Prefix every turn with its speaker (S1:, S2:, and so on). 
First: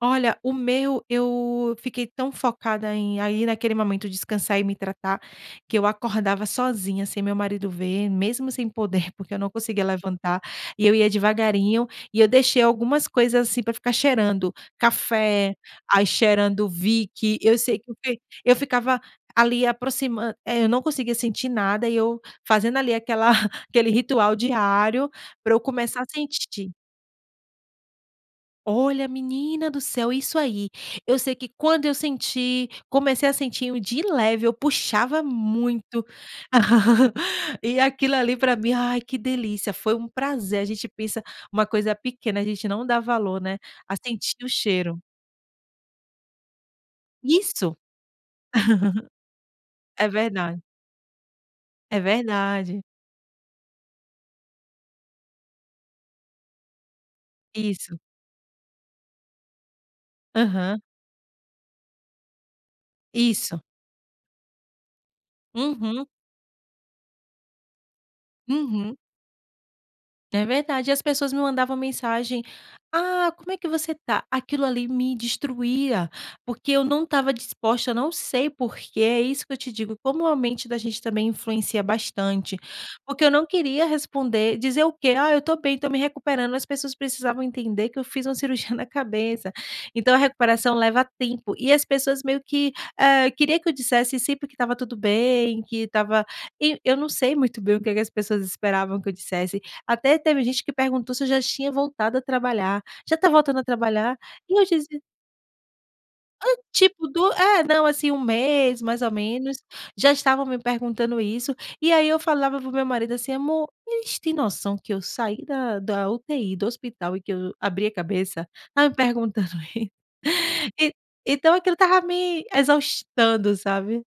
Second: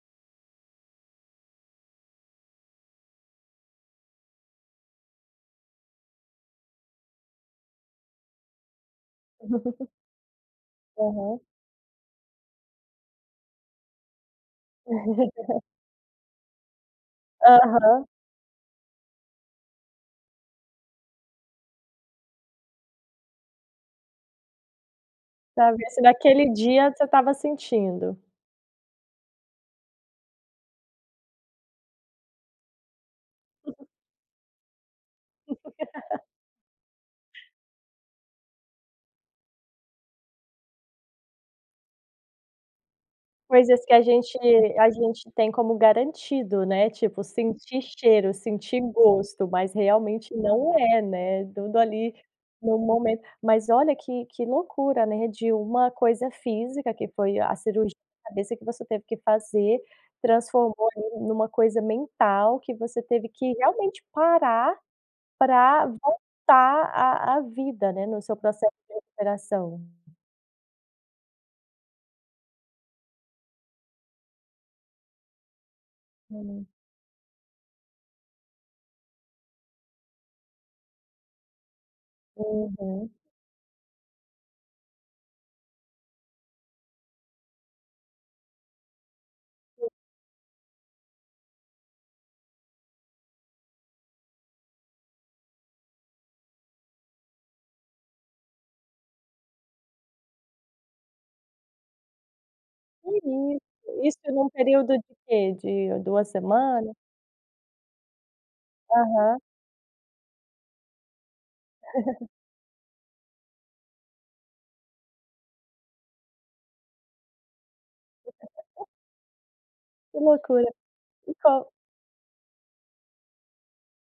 S1: Olha, o meu, eu fiquei tão focada em, aí, naquele momento, descansar e me tratar, que eu acordava sozinha, sem meu marido ver, mesmo sem poder, porque eu não conseguia levantar, e eu ia
S2: Aham.
S1: devagarinho, e eu deixei algumas coisas, assim, para ficar cheirando, café, aí cheirando Vick, eu sei que eu
S2: Aham.
S1: [unintelligible] eu ficava, ali, aproximan é, eu não conseguia sentir nada e eu fazendo, ali, aquela aquele ritual diário, para eu
S2: Talvez se
S1: começar a
S2: naquele
S1: sentir.
S2: dia você estava sentindo.
S1: Olha, menina do céu, é isso aí. Eu sei que quando eu senti comecei a sentir o de leve, eu puxava muito. E aquilo ali para mim, ai, que delícia, foi um prazer, a gente pensa: "Uma coisa pequena", a gente não dá valor, né,
S2: Coisas que
S1: a
S2: a
S1: sentir
S2: gente
S1: o
S2: a
S1: cheiro.
S2: gente tem como garantido, né, tipo
S1: Isso.
S2: sentir cheiro, sentir gosto, mas
S1: É
S2: realmente
S1: verdade.
S2: não é, né, tudo
S1: É
S2: ali, no
S1: verdade.
S2: momento. Mas olha, que que loucura, né, de uma coisa física, que foi a cirurgia
S1: Isso.
S2: de cabeça que você teve que fazer,
S1: Aham.
S2: transformou em uma coisa mental, que você teve que,
S1: Isso.
S2: realmente, parar para
S1: Uhum.
S2: voltar à à vida, né, no seu processo de
S1: Uhum.
S2: recuperação.
S1: É verdade, e as pessoas me mandavam mensagem: "Ah, como é que você tá?", aquilo ali me destruía,
S2: Hum.
S1: porque eu não estava disposta, eu não sei porque, é isso que eu te digo, como a mente da gente também influencia bastante,
S2: Uhum.
S1: porque eu não queria responder, dizer o quê? "Ah, eu estou bem, estou me recuperando", as pessoas precisavam entender que eu fiz uma cirurgia na cabeça, então a recuperação leva tempo, e as pessoas meio que, eh, queria que eu dissesse sempre que estava tudo bem, que estava e eu não sei muito bem o que que as pessoas esperavam que eu dissesse, até teve gente que perguntou se eu já tinha voltado a trabalhar, "já está
S2: [unintelligible]
S1: voltando a trabalhar?",
S2: Isso em um
S1: e eu
S2: período
S1: dizia
S2: de que, de 2
S1: Hã,
S2: semanas?
S1: tipo du é, não, assim, 1 mês, mais ou
S2: Aham.
S1: menos, já estavam me perguntando isso, e aí eu falava para o meu marido assim: "Amor, eles têm noção que eu saí da da UTI, do hospital, e que eu abri a cabeça?
S2: [unintelligible]
S1: Tá me perguntando i".
S2: Que loucura.
S1: E
S2: E
S1: então
S2: com
S1: aquilo estava me exaustando, sabe.